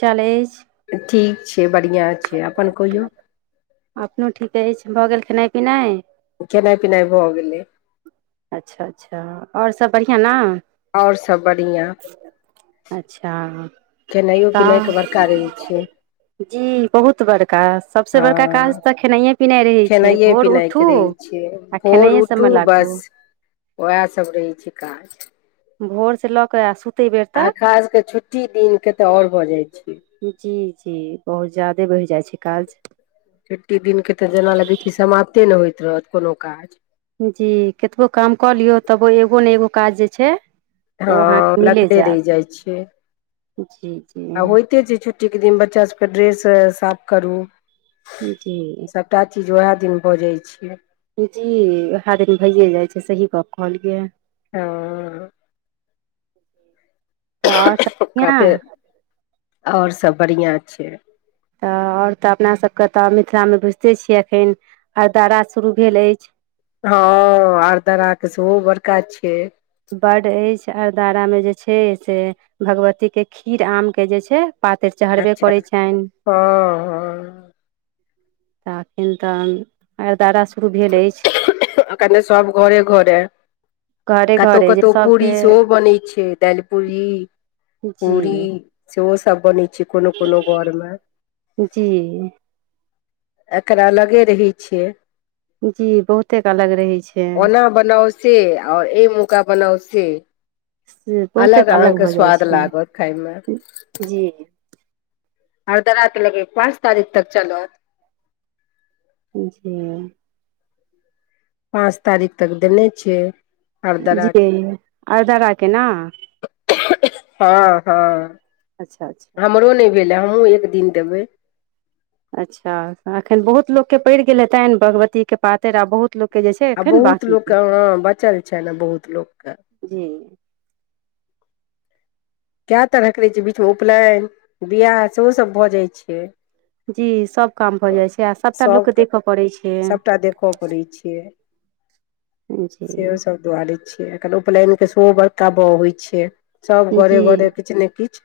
चलेज ठीक छै बढ़िआँ छै अपन कहियौ अपनो ठीक अछि भऽ गेल खेनाइ पिनाइ खेनाइ पिनाइ भऽ गेलय अच्छा अच्छा आओर सब बढ़िआँ न आओर सब बढ़िआँ अच्छा हँ खेनाइयो पिनाइके बड़का रहै छै जी बहुत बड़का सबसे बड़का काज हँ तऽ खेनाइए पिनाइ रहै छै खेनाइये भोर पिनाइ के उठू रहै आ भोर खेनाइए सबमे उठू लागू बस उएह सब रहै छै काज भोर से लऽ के आ सुत आ खास के छुट्टी दिनक के तऽ आओर भऽ जाइ छै जी जी बहुत ज्यादे बढ़ जाइ छै काज छुट्टी दिनके तऽ जेना लगै छै समाप्ते नहि होइत रहत कोनो काज जी कतबो काम कऽ लियौ तबो एगो ने एगो काज जे छै ओ हँ अहाँके मिले लगले जायत रहि जाइ छै जी आ जी होइते छै जे छुटटीे दिन बच्चा सबके ड्रेस साफ करु जी सभटा चीज वएह दिन बजय छीये जी वएह दिन भैये जाइ छै सही गप कहलियै हँ तऽ आओर सब बढ़िया आओर सब बढ़िआँ छै तऽ आओर तऽ अपनासभके तऽ मिथिलामे बुझिते छियै एखन अरदारा शुरू भेल अछि हँ आरदारा के सेहो बड़का छिय ब्ड अछि आरदारामे जे छै से भगवतीके खीर आमके जे छै पाते चड़बे अच्छा करय छनि हँ हँ तखन तऽ अरदारा से ओ सब घरे घरे घरे कतहु घरे जे कतहु पूरी सबके सेहो बनै छै दालि पूरी जी पूरी सेहो सब बनैत छै कोनो कोनो घर मे जी एकरा लगे रहय छियै जी बहुतेक अलग रहै छै ओना बनाओल से आओर ए मुका बनाउ से से अलग बहुतेक अहाँके भऽ जाइ स्वाद छै लागत खायमे जी जी आरदरा त लगे पाँच तारिख तक चलो जी पाँच तारीख तक देने छियै जी आरदारा ने हँ हँ अच्छा अच्छा हमरो नहि भेल हमहहुँ एक दिन देबय अच्छा एखन बहुत लोकके पड़ि गेल हेतनि भगवतीक के पातरि आ बहुत लोक जे छै आ एखन बहुत बाँकी अइ लोकके हां बचल छ ने बहुत लोकके जी कए तरहके रहैत छै बीचमे उपनयन बियाह सेहोसभ भऽ जाइत छै जी सभ काम भऽ तऽ जाइ छै आ सभटा लोकके सभके देखय पड़ै छै सभटा देखय पड़ै छीये जी सेहोसभ दुआरैत छियै एखन उपनयनके सेहो बड़का बाउ होइ छै सभ जी घरे घरे किछु ने किछु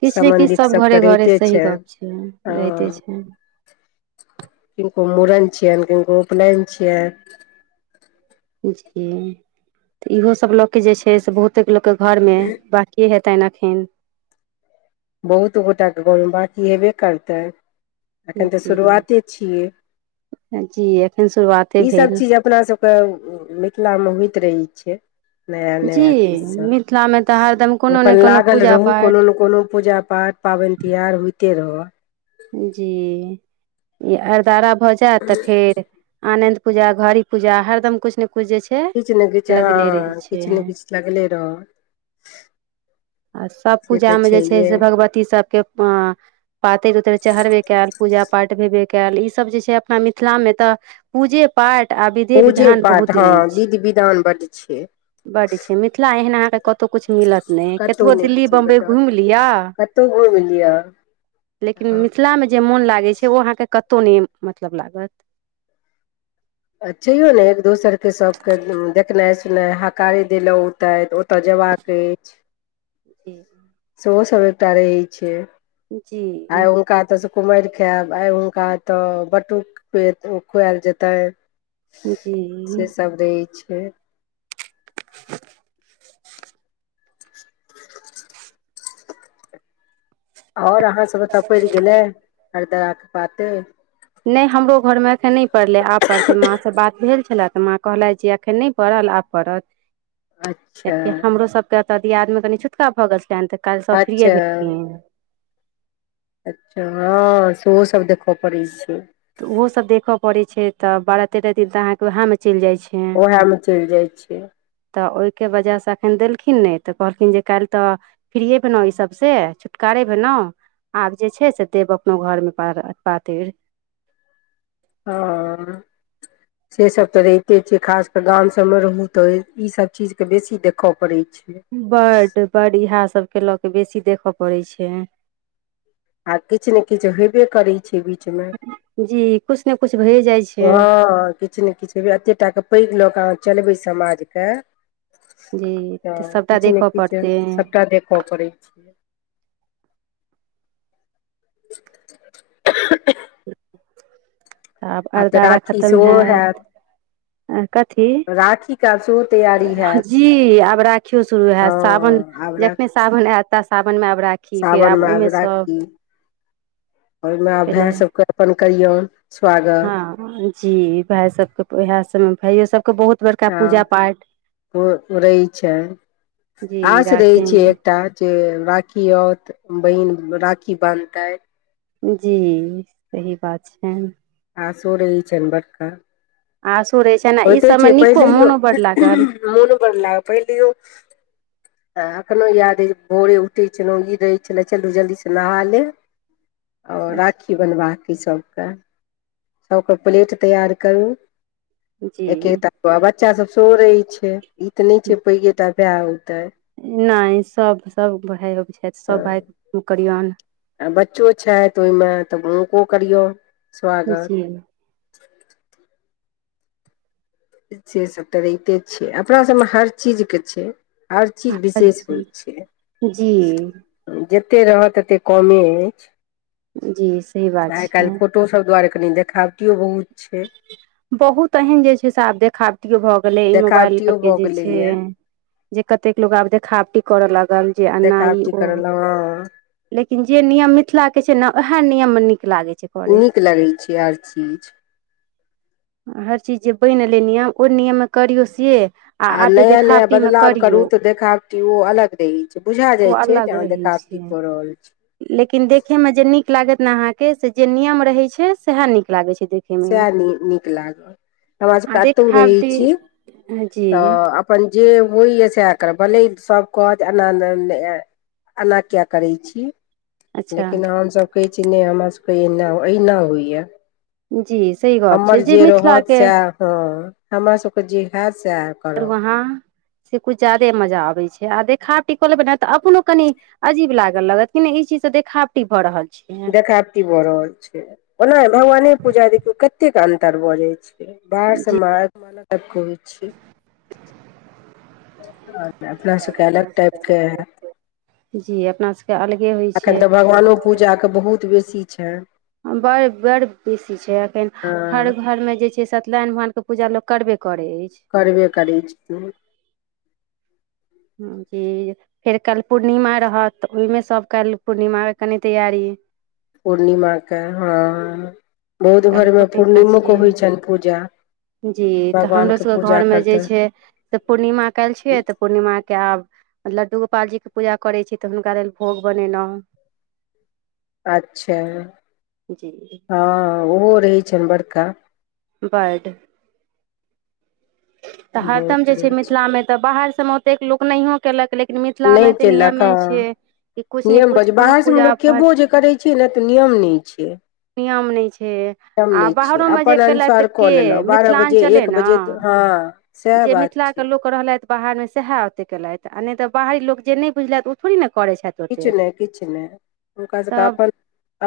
किछु ने किछु सम्बन्धित सभ सभके घरे घरे रहिते सही छै गप रहिते हँ छै किनको मूड़न छियनि किनको उपनयन छियनि तऽ इहो सब ल के जे छै से बहुते लोकके घर मे की हेतनि एखन बहुत गोटाके गाँवमे बाँकी हेबे करतै जी अखन तऽ शुरुआते छियै जी एखन शुरुआते ई सब भेल चीज अपना सबके मिथिलामे होइत रहै छै नया जी नया चीज मिथिलामे तऽ हरदम सब कोनो ने अपन कोनो लागल पूजा रहू कोनो पाठ ने कोनो पूजा पाठ पाबनि त्योहार होइते रहऽ जी अरदारा भऽ जायत तऽ फेर आनंद पूजा घड़ी पूजा हरदम कुछ ने कुछ जे छै किछु ने किछु लगले रहै हँ छै किछु ने किछु लगले रह आ सभ पूजामे जे छै छैहे से भगवती सबके अ पातरि उतरि चढ़बे कयल पूजा पाठ भेबे कयल ईसभ जे छै अपना मिथिलामे तऽ पूजे पाठ आ विधि पूजे विधान पाठ बहुत हँ अछि विध विधान बड्ड छै बड्ड छै मिथिला एहन अहाँके कतहु किछु मिलत नहि कतबो दिल्ली बम्बइ घूमी लिअ कतो घूम लिय लेकिन मिथिलामे जे मोन लागै छै ओ अहाँके कतौ नहि मतलब लागत अ छैयो ने एक दोसर के सबके देखनाइ सुनाइ हकारी देलहु उते ओतय जेबाक [unintelligible] [unintelligible] सेहो सभ एकटा रहै छै जी आइ हुनका ओतऽसँ कुमारि खायब आइ हुनकात बटुक पे खुयाल जेतय जी दै छै [inaudible] आओर अहाँसभतऽ पड़ि गेलै अरदराके पातैर नहि हमरो घर मे एखन नहि पड़लै आब पड़ते माँ से बात भेल छले तऽ माँ कहलथि जे अखन नहि पड़ल आब अच्छा कियकि हमरो सबके तऽ दियाद में कनि छुटका भऽ गेल छलै काल्हि सब फ्रिए अच्छा भेलखिन अच्छा हँ सेहो सभ देखऽ पड़ैत छै तऽ ओहो सब देखय पड़े छै त बारह तेरह दिन तऽ अहाँ के वहै मे चलि जाय छै ओहैमे चइल जाइ छियै तऽ ओइके वजहसँ एखन देलखिन नहि तऽ कहलखिन जे काल्हि तऽ फ्रियए भेलहु ई सबसे छुटकारे भेलेहु आब जे छै से देब अपनो घरमे पातइर ओ [inaudible] से सब तऽ रहिते छय खास कऽ गाम सबमे रहू तऽ ई सब चीजके बेसी देखऽ पड़ै छै बड बड इहै सब के लऽ के बेसी देखय पड़य छै आ किछु ने किछ हेबे करै छै बीचमे जी किछु ने किछु भए जाइत छै हँ कि किछ ने किछ एते टा के पैघ लोके आहा चलबै समाज में जी तऽ सभटा किछ ने देखऽ किछ पड़तै सबटा देखऽ पड़ै [inaudible] तऽ आब तऽ अरदारा राखी खतम सेहो हैत अथी राखी क सुर जी आब राखियो शुरू हैयत हँ सावन जखने सावन एत ता सावन मे आब राखी फेर सावन में आब ओहिमे सभ राखी ओहि में आब पहिले भय सबके अपन करियौन स्वागत जी भय सबके वएह सबमे भइयो सबके बहुत बड़का हँ पूजा पाठ ओ रहै छै जी आस रहै छिय राखीमे एकटा जे राखी आओत बहिन राखी बान्हतैत जी सही बात छैन आसूर ई चनबरका आ सो रइसन होइते छै पहिलेओ मोन बनला पहिलेओ आ एखनहु याद होइ भोरे उठै छलहुँ ई रहै छलै चलू जल्दीसँ नहा ले ओर अच्छा बनबाक बनबाक सबके आ ओकर प्लेट तैयार करू जी एकैटा बच्चा सब सेहो रहै छै ई तऽ नइ छै पैघे टा भए औतै नय सब सब भाई अबइ छइथ सभ भाई करियअन आ बच्चो छथि ओहिमे तऽ हूनको करियौ जी स्वागत सेसब तऽ रहिते छै अपनासबमे हर चीजके छै हर चीज विशेष होइ जी छै जते रहत तते कमे अइ जी से बात छै तो सब दुआरे कनि देखावटियो बहुत छै बहुत एहन जे छै से आब देखाबटियो भऽ गेलै ई मोबाइल देखावटियो के भऽ जे छै गेलैए जे कतेक लोग आब देखावटी करऽ लागल जे एना ई देखावटी ओ करल हँ लेकिन जे नियम मिथिला के छै न उएह नियम मे नीक लागे छै करैत नीक लगै छै हर चीज हर चीज जे बैन एलै नियम ओ नियममे करियौ से आ आब जे नया नया देखावटीमे बदलाव करू करियौ तऽ देखावटी ओ अलग रहै छै बुझा ओ जाय छै अलग जे अहाँ रहै देखावटी की छै कऽ रहल छि लेकिन देखे में जे नीक लागत ने अहाँ के से जे नियम रहय छै सएह नीक लागे छै देख सएह नी नीक लागल हमरा आ सबके कतहु रहै देखावटी छी जी तऽ अपन जे होइ य साह करब भले सब कह आनन्द एना किया करै छी अच्छा लेकिन हमसभ कहै छी नहि हमर सबके एना एहिना होइए जी सही गप हमर छै जे रहत मिथिलाके साह हँ हमर सबके जे हैत सएह आर करब वहाँ से कुछ ज्यादे मजा आबे छै आ देखाबटिखो लेबै ने तऽ अपनो कनि अजीब लागल लागत कि नहि ई चीजसँ देखावटी भऽ रहल छै ब रहल छै ओना भगवाने पूजा देखियऔ कतेक अंतर भ जाय छै बाहर से जी मार माल कहै छै अपना सबके अलग टाइपके जी अपना सबके अलगे होइ एखन छै तऽ भगवानो पूजाके बहुत बेसी छै बड़ बड़ बेसी छै एखन हर हँ घरमे जे छै सत्यनारायण भगवान पूजा लोग करबे करै अछि करबे करै छै जी फेर काल्हि पूर्णिमा रहत ओहिमे सब काल्हि पूर्णिमाके कनि तैयारी पूर्णिमाके हँ बहुत काल्हि घर मे पूर्णिमा पूर्णिमोके छियै होइ छल पूजा जी तऽ भगवान हमरो के सबके पूजा घरमे जे करतै छै से पूर्णिमा कयल छियै तऽ पूर्णिमा के आब लड्डू गोपाल जी के पूजा करै छी तऽ हुनका लेल भोग बनेलहु [inaudible] अच्छा जी हँ ओहो रहै छनि बड़का [inaudible] तऽ बहुत रहै बाहर सबमे ओतेक लोग नहियो केलक लेक नहि कलक हँ कि किछु ने नियम किछु बाजू कोनो बाहर सेमे पूजा लोक पाठ केबो जे करै छै ने तऽ नियम नहि छै पूर्णिया मे नहि छै नियम आ नहि छै बाहर मे जे अपन केलक कऽ लेलहु बारह बजे एक बजे हँ सएह जे बात मिथिला छै के लोग रहलथि बाहरमे साह ओतेक कयेलथि आ नहि तऽ बाहरी लोक जे नहि बुझलथि ओ थोड़े ने करै छथि किछ ओतेक नहि किछ नहि हुनका सभके तऽ अपन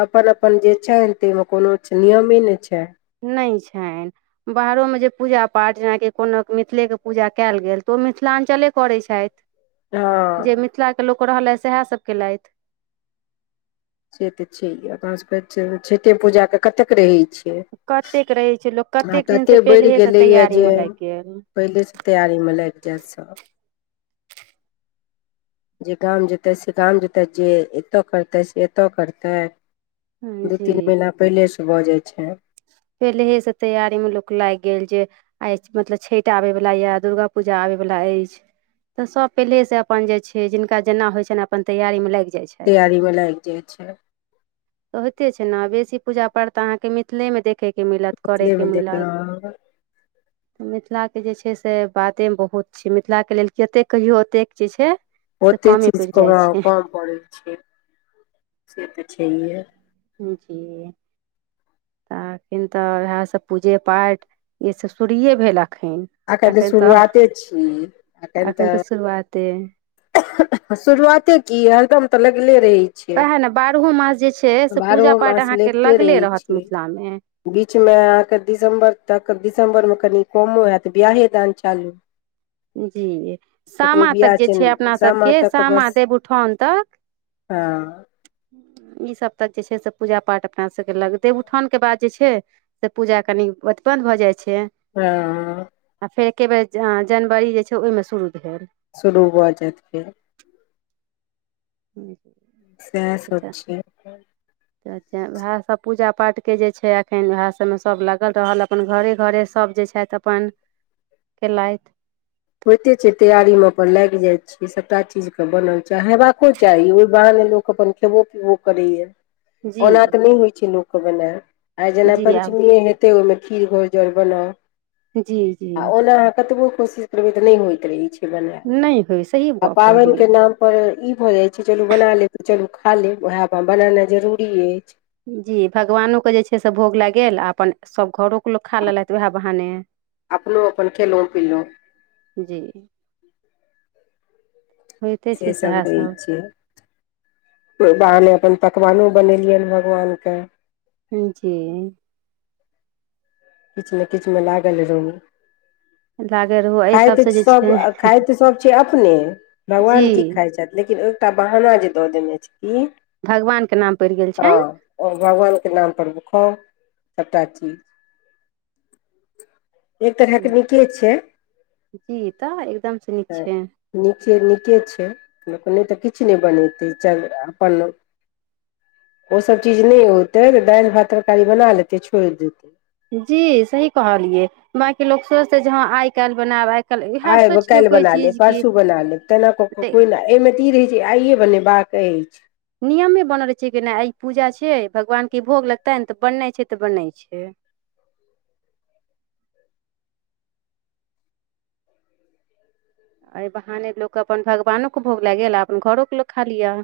अपन अपन जे छै ताहिमे कोनो नियमे नहि छै नहि छै बाहरोमे जे पूजा पाठ जेनाकि कोनो मिथिलेके पूजा कयल गेल तऽ ओ मिथिलाञ्चले करैत छथि ओह मिथिला के लोग रहले सएह सब केलथि से ते छै अपना सबके छठे पूजा के कतेक रहै छै कतेक रहै छै लोक आ कतेक त दिन से एतेक बेढ़ पहिलेसँ गेलैए तैयारीमे जे लागि पहिलेसँ तैयारीमे लागि जायत सब जे गाम जेतै से गाम जेतै जे एतय करतै से एतय करतै गेल दू तीन जी महिीना पहिलेसँ भऽ छै पहिले हे। से तैयारी मे लोक लागि गेल छै आइ मतलब छै ठ आबयवला यए दुर्गा पूजा आबयवला अछि तऽ सब पहिले से अपन जेय छै जिनका जेना होय छ ने अपने तैयारी मे लाग जाय छै तैयारी मे लागि जाइ छै तऽ होइते छै ने बेसी पूजा पाठ तऽ अहाँके मिथिलेमे देख देखेके मिलत करे एतबे के मे देख मिलत बहुते तऽ मिथिलाके जे छै से बातेमे बहुत छै मिथिलाके लेल कतेक कहियौ ओतेक जे छै से ओते कमे चीज पड़ि कम जाइ छै पड़ै छै से तऽ छैेहे ठीके आ एखन तऽ इएह सभ पूजे पाठ ई सभ शुरुए भेले एखन एखन तऽ शुरुआते छी एखन तऽ शुरुआते की हरदम तऽ लगले रहै छियै वएह ने बारहो मास जे छै से बारहो पूजा पाठ मास अहाँके लगिते लगले रहै रहत छियै मिथिलामे बीचमे अहाँके दिसम्बर तक दिसम्बरमे कनी कमो हैत बियाहे दान चालू [inaudible] जी ककरो सामा तक बियाह जे छै चलि अपना सामा सबके तक सामा बस देब उठान तक हँ ईसभ तक जे छै से पूजा पाठ अपना सभके लग देव उठानके बाद जे छै से पूजा कनी उत्पन्न भऽ जाइ छै हँ आ फेर एके बेर जनवरी जे छै ओहिमे शुरू भेल शुरू भऽ जाइतके हूंम्म सएह सब छै उएह सभ पूजा पाठके जे छै अखन उएह सभमे सभ लागल रहल अपन घरे घरे सभ जे छथि अपन केलथि होइते छै तैयारीमे अपन लागि जाइत छियै सभटा चीज तऽ बनल छै आ हेबाको चाही ओहि बहाने लोक अपन खेबो पीबो करैए जी ओना तऽ नहि होइ छै लोकके बनाय आइ जेना जी आब पञ्चमीए हेत के ओहिमे खीर घर जौर बनाउ जी जी आ ओना अहाँ कतबो कोशिश करबै तऽ नहि होइत रहै छै बनायल नहि होय सही आ गप पाबनिके कहलियै नाम ओ ई भऽ जाइ छै चलू बना लेब तऽ चलू खा लेब वएहमे बनेनाइ जरूरी अछि। जी भगवानो के जे छै से भोग लगि गेल आ अपन सब घरो लोक खा लेलथि उहे बहाने अपनो अपन खेलहुँ पिलहुँ जी होइते छै सेसभ सएह रहै सब छियै एहि बहाने अपन पकवानो बनेलियनि भगवानके जी किछु ने किछुमे लागल रहु लागे रहू एहि खाइ तऽ सबसँ जे सब छै खाइत तऽ सब छै अपने जी भगवान की खाइत छथि लेकिन एक एकटा बहाना जे दऽ देने छथिन भगवान के नाम पड़ि गेल छनि आ भगवानके नामपर भुखाउ सभटा चीज एक तरहके नीके छै जी तऽ एकदमसँ नीक तऽ छै नीके नीके छै लोक नहि तऽ किछु नहि बनेतै चलि अपन ओसभ चीज नहि होतै तऽ दालि भात तरकारी बना लेतै छोड़ि देतै जी सही कहलियै बाँकी लोक सोचतै जे हँ आइ काल्हि बनैब आइ काल्हि इएह आइ सोचि लियौ कोइ काल्हिबनाल लेब चीज कि परसू बना लेब तेना को कोइ नहि तऽ एहिमे तऽ ई रहै छै आइए बनेबाक अछि नियमे बनल रहै छै कि नहि आइ पूजा छियै भगवानके भोग लगतैनि तऽ बननाइ छै तऽ बनइ छै अइ बहाने लोक अपन भगवानोके भोग लगेलक आ अपन घरोके लोक खा लिय